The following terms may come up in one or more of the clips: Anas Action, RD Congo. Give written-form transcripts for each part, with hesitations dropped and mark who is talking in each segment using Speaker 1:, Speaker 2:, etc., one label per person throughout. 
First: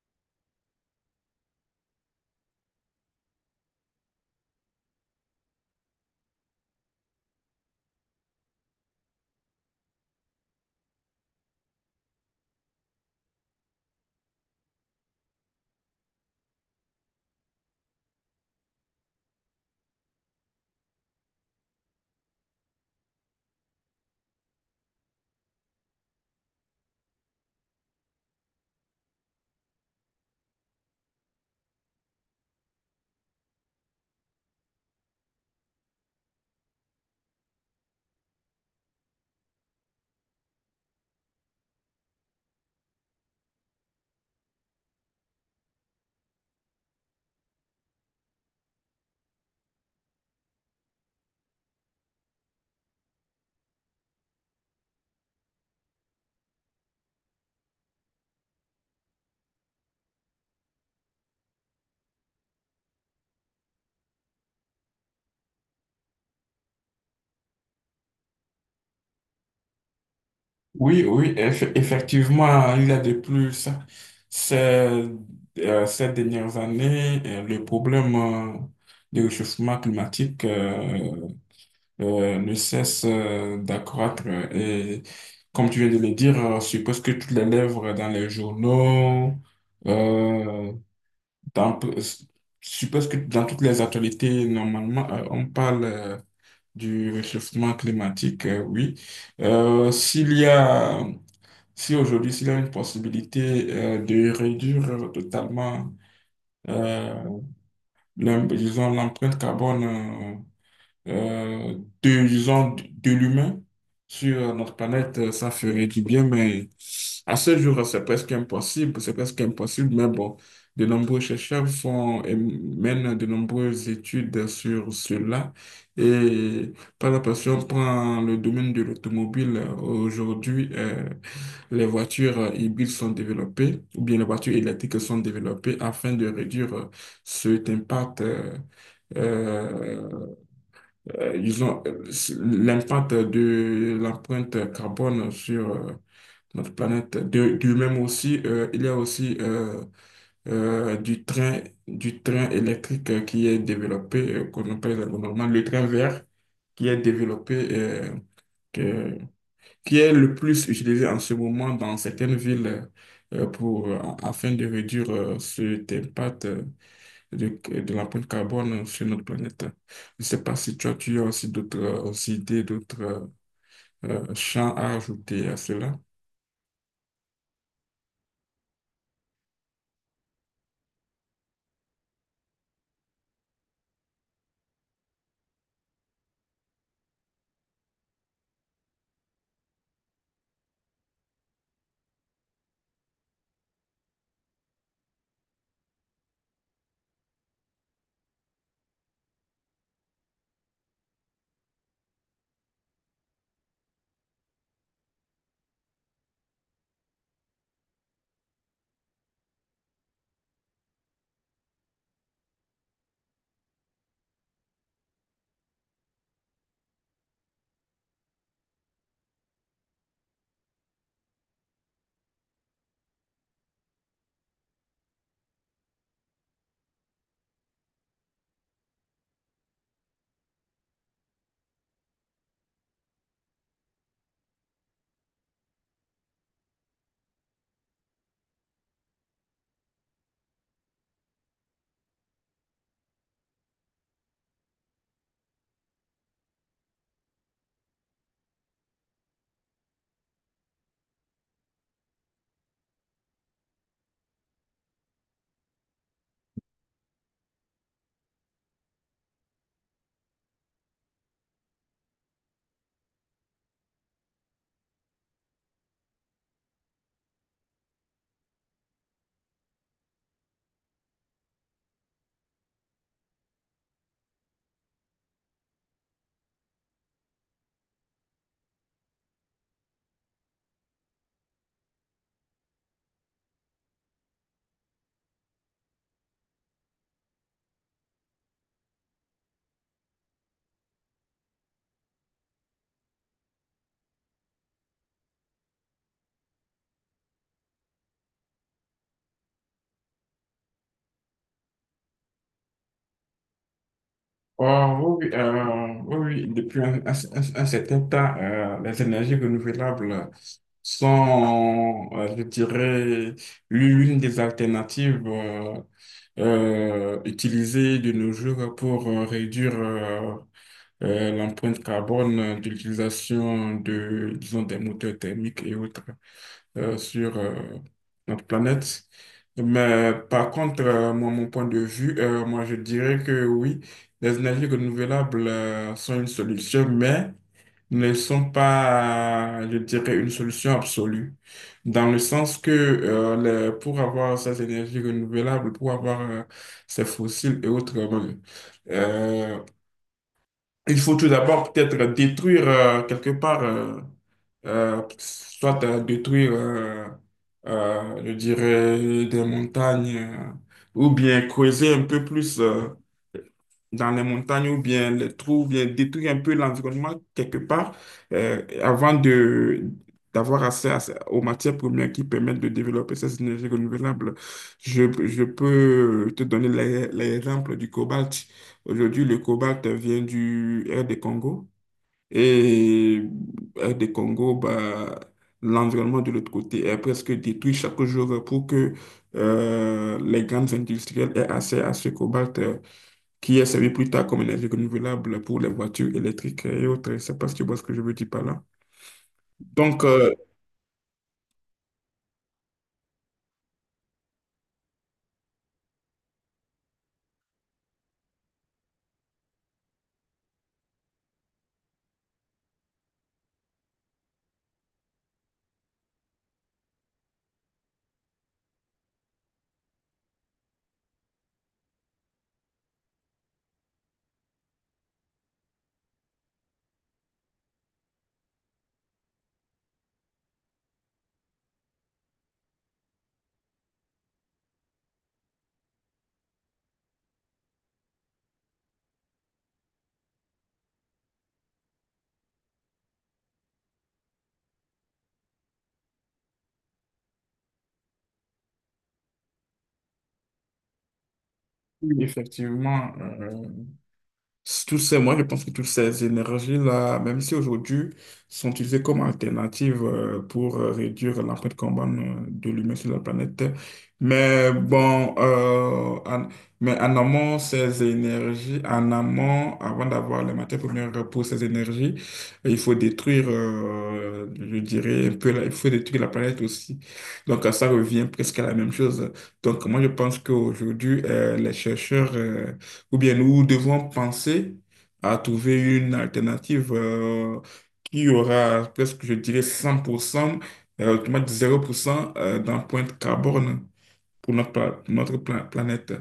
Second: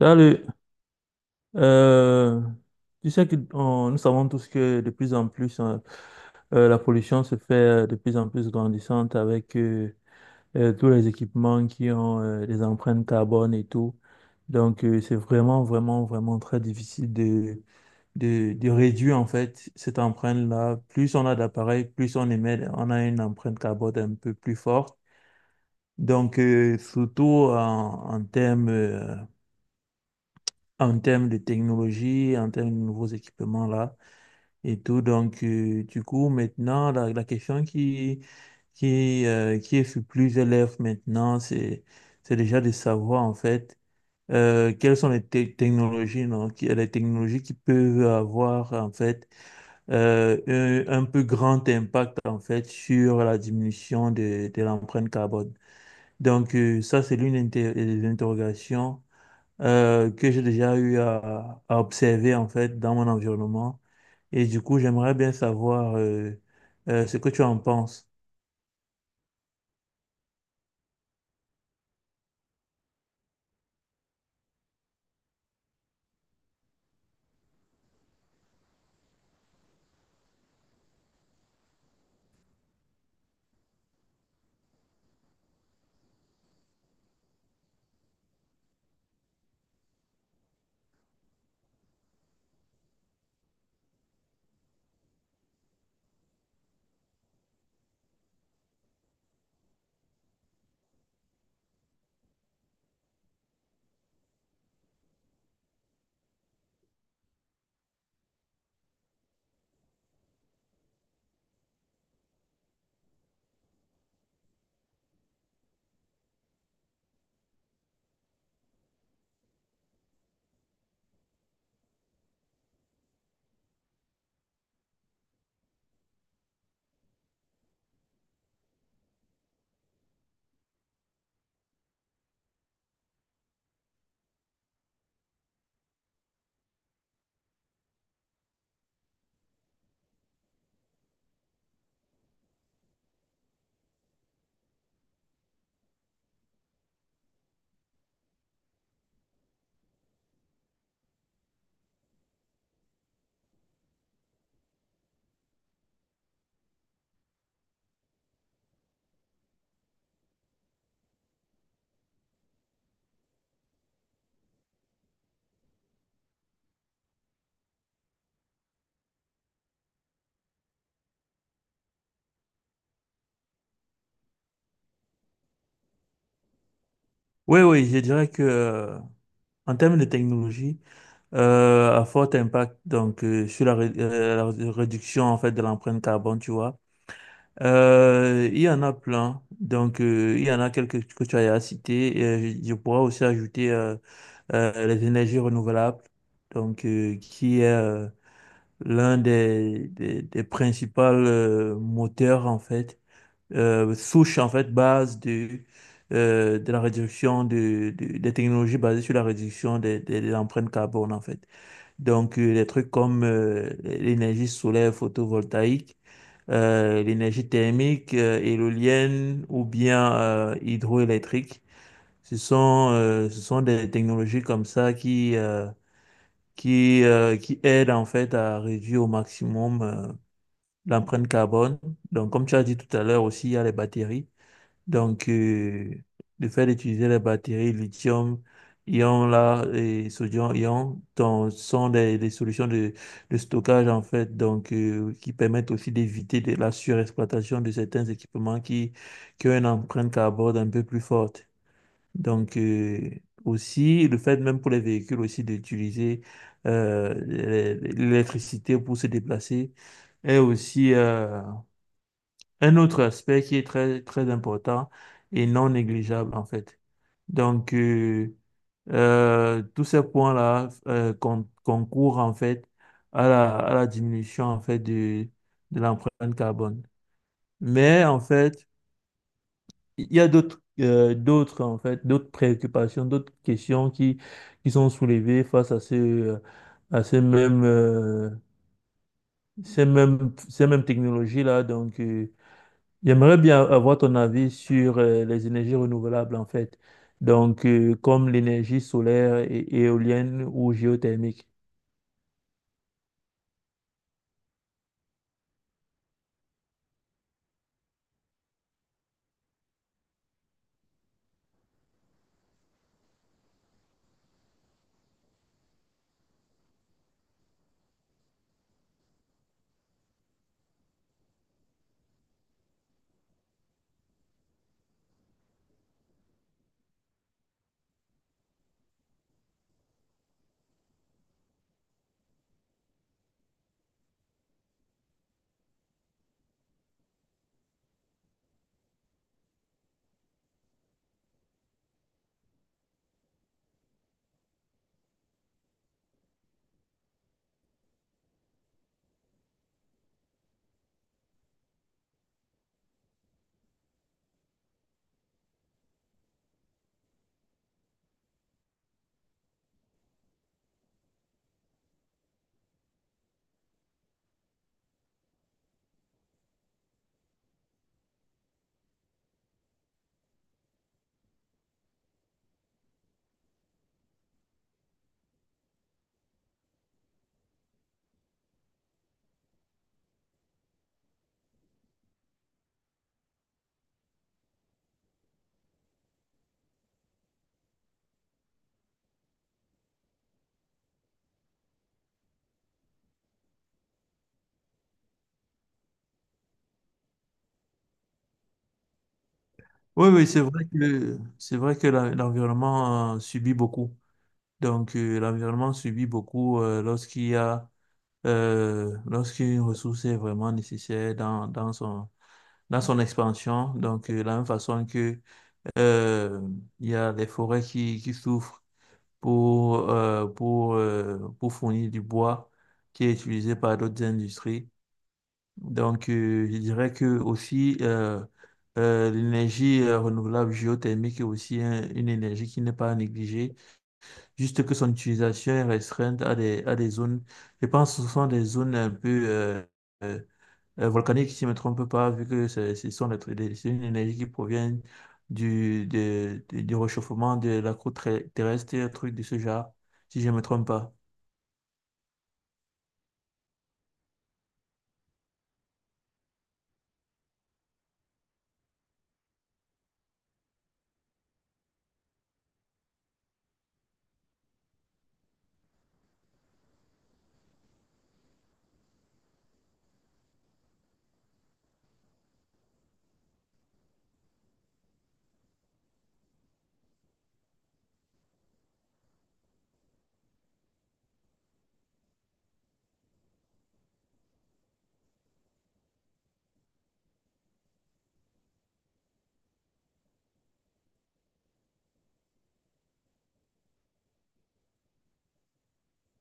Speaker 1: Salut. Euh, tu sais que on- nous savons tous que de plus en plus, hein, la pollution se fait de plus en plus grandissante avec tous les équipements qui ont des empreintes carbone et tout. Donc, c'est vraiment, vraiment, vraiment très difficile de réduire en fait cette empreinte-là. Plus on a d'appareils, plus on émet, on a une empreinte carbone un peu plus forte. Donc, surtout en termes euh, en termes de technologie, en termes de nouveaux équipements là et tout. Donc, du coup, maintenant, la question qui est sur plusieurs lèvres maintenant, c'est déjà de savoir en fait quelles sont technologies, non, les technologies qui peuvent avoir en fait un peu grand impact en fait sur la diminution de l'empreinte carbone. Donc, ça, c'est des interrogations que j'ai déjà eu à observer en fait dans mon environnement. Et du coup, j'aimerais bien savoir ce que tu en penses.
Speaker 2: Oui, oui, effectivement, il y a de plus. Ces, Ces dernières années, le problème du réchauffement climatique ne cesse d'accroître. Et comme tu viens de le dire, je suppose que toutes les lèvres dans les journaux, euh, je suppose que dans toutes les actualités, normalement, on parle du réchauffement climatique, oui. S'il y a Si aujourd'hui, s'il y a une possibilité de réduire totalement, euh, disons, l'empreinte carbone, euh, de, disons, de l'humain sur notre planète, ça ferait du bien, mais à ce jour, c'est presque impossible, mais bon, de nombreux chercheurs font et mènent de nombreuses études sur cela. Et par la passion, on prend le domaine de l'automobile. Aujourd'hui, les voitures hybrides sont développées, ou bien les voitures électriques sont développées afin de réduire cet impact, euh, ils ont l'impact de l'empreinte carbone sur notre planète. De, du même aussi, il y a aussi euh, du train, du train électrique qui est développé, qu'on appelle normalement le train vert, qui est développé, que- qui est le plus utilisé en ce moment dans certaines villes euh, pour, euh, afin de réduire cet impact, de, de l'empreinte carbone sur notre planète. Je ne sais pas si toi, tu as aussi d'autres, aussi idées, d'autres, champs à ajouter à cela.
Speaker 1: Oui, oui, je dirais que en termes de technologie, à fort impact donc sur la réduction en fait de l'empreinte carbone, tu vois. Il y en a plein. Donc, il y en a quelques que tu as cité. Et je pourrais aussi ajouter les énergies renouvelables, donc qui est l'un des principaux moteurs, en fait, souche, en fait, base de la réduction des technologies basées sur la réduction de l'empreinte carbone, en fait. Donc, des trucs comme l'énergie solaire photovoltaïque, l'énergie thermique, éolienne ou bien hydroélectrique. Ce sont des technologies comme ça qui aident en fait à réduire au maximum l'empreinte carbone. Donc, comme tu as dit tout à l'heure aussi, il y a les batteries. Donc, le fait d'utiliser les batteries lithium, ion là, et sodium ion, donc, sont des solutions de stockage en fait, donc qui permettent aussi d'éviter de la surexploitation de certains équipements qui ont une empreinte carbone un peu plus forte. Donc, aussi, le fait même pour les véhicules aussi d'utiliser l'électricité pour se déplacer est aussi un autre aspect qui est très, très important et non négligeable en fait. Donc, tous ces points-là concourent en fait à la diminution en fait de l'empreinte carbone. Mais en fait, il y a d'autres d'autres en fait, d'autres préoccupations, d'autres questions qui sont soulevées face à ce, à ces ces mêmes technologies-là. Donc, j'aimerais bien avoir ton avis sur les énergies renouvelables en fait. Donc, comme l'énergie solaire et éolienne ou géothermique.
Speaker 2: Oh, oui, oui, oui, oui, depuis un certain temps, les énergies renouvelables sont, je dirais, l'une des alternatives utilisées de nos jours pour réduire l'empreinte carbone de l'utilisation de, disons, des moteurs thermiques et autres, sur notre planète. Mais par contre, moi, mon point de vue, moi, je dirais que oui, les énergies renouvelables sont une solution, mais ne sont pas, je dirais, une solution absolue. Dans le sens que pour avoir ces énergies renouvelables, pour avoir ces fossiles et autres, euh, il faut tout d'abord peut-être détruire quelque part. Soit à détruire, je dirais, des montagnes, ou bien creuser un peu plus dans les montagnes, ou bien les trous, ou bien détruire un peu l'environnement quelque part, avant de d'avoir accès aux matières premières qui permettent de développer ces énergies renouvelables. Je peux te donner l'exemple du cobalt. Aujourd'hui, le cobalt vient du R des Congo. Et RD Congo, bah, l'environnement de l'autre côté est presque détruit chaque jour pour que les grandes industrielles aient accès à ce cobalt, qui est servi plus tard comme énergie renouvelable pour les voitures électriques et autres. Je sais pas si tu vois ce que je veux dire par là. Donc,
Speaker 1: Oui, oui, c'est vrai que l'environnement subit beaucoup. Donc, l'environnement subit beaucoup lorsqu'il y a lorsqu'une ressource est vraiment nécessaire dans son expansion. Donc, de la même façon que euh, il y a des forêts qui souffrent pour, pour fournir du bois qui est utilisé par d'autres industries. Donc, je dirais que aussi l'énergie renouvelable géothermique est aussi une énergie qui n'est pas négligée. Juste que son utilisation est restreinte à des zones, je pense que ce sont des zones un peu euh, volcaniques, si je ne me trompe pas, vu que ce sont c'est une énergie qui provient du réchauffement de la croûte terrestre, un truc de ce genre, si je ne me trompe pas.
Speaker 2: oui, effectivement, tout ces, moi, je pense que toutes ces énergies-là, même si aujourd'hui, sont utilisées comme alternative pour réduire l'empreinte carbone de l'humain sur la planète. Mais bon, euh, en, mais en amont, ces énergies, en amont, avant d'avoir les matières premières pour ces énergies, il faut détruire, je dirais, un peu, il faut détruire la planète aussi. Donc, ça revient presque à la même chose. Donc, moi, je pense qu'aujourd'hui, les chercheurs, ou bien nous devons penser à trouver une alternative qui aura presque, je dirais, 100%, autrement dit 0% d'empreinte carbone pour notre, pour notre planète.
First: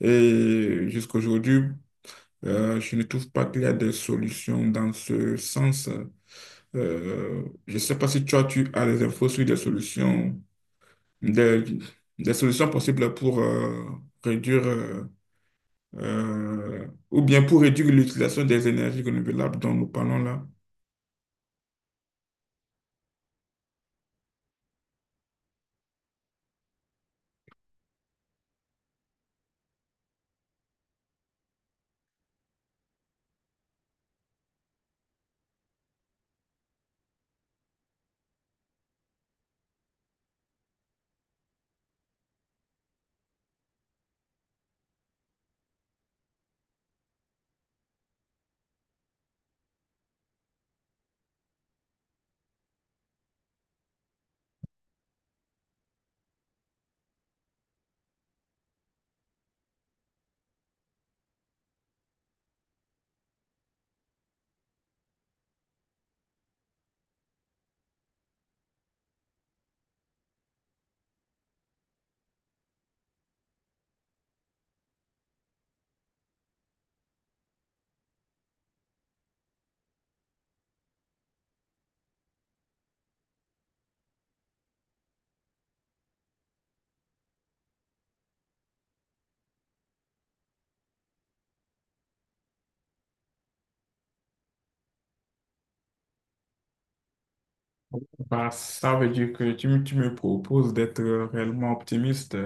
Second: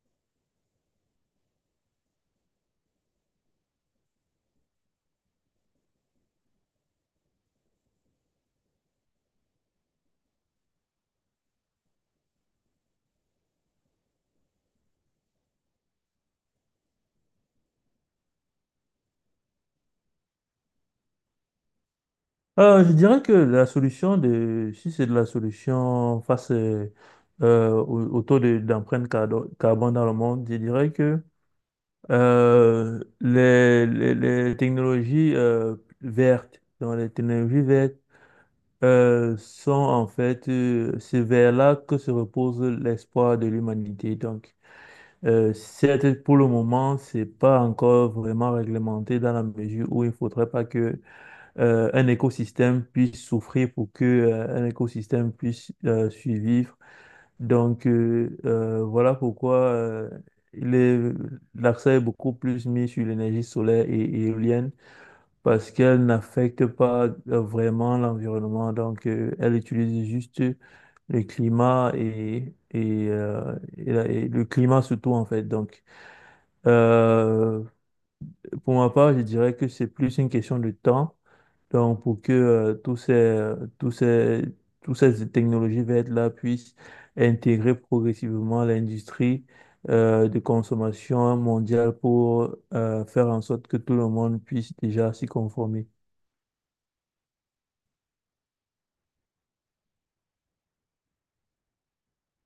Speaker 2: Et jusqu'à aujourd'hui, je ne trouve pas qu'il y a des solutions dans ce sens. Je ne sais pas si toi, tu as des infos sur des, des solutions possibles pour réduire ou bien pour réduire l'utilisation des énergies renouvelables dont nous parlons là.
Speaker 1: Je dirais que la solution de, si c'est de la solution face au, au taux d'empreinte carbone dans le monde, je dirais que les technologies vertes, dans les technologies vertes sont en fait c'est vers là que se repose l'espoir de l'humanité. Donc, certes, pour le moment, c'est pas encore vraiment réglementé dans la mesure où il faudrait pas que un écosystème puisse souffrir pour que un écosystème puisse survivre. Donc, voilà pourquoi il est- l'accent est beaucoup plus mis sur l'énergie solaire et éolienne parce qu'elle n'affecte pas vraiment l'environnement. Donc, elle utilise juste le climat et le climat surtout, en fait. Donc, euh, pour ma part, je dirais que c'est plus une question de temps donc, pour que tous ces, toutes ces technologies vertes-là puissent intégrer progressivement l'industrie de consommation mondiale pour faire en sorte que tout le monde puisse déjà s'y conformer.
Speaker 2: Bah, ça veut dire que tu me proposes d'être réellement optimiste,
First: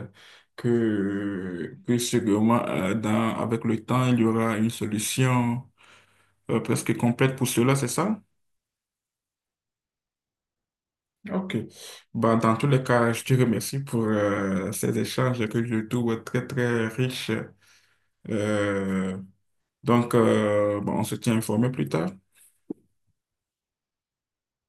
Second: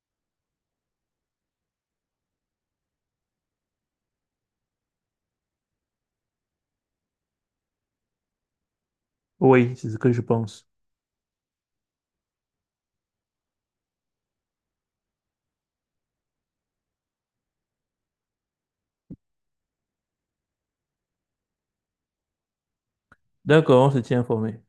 Speaker 2: que sûrement, avec le temps, il y aura une solution presque complète pour cela, c'est ça?
Speaker 1: Oui, c'est ce que je pense.
Speaker 2: Ok. Bah, dans tous les cas, je te remercie pour ces échanges que je trouve très, très riches. Euh, bon, on se tient informé plus tard.
Speaker 1: D'accord, on se tient informé.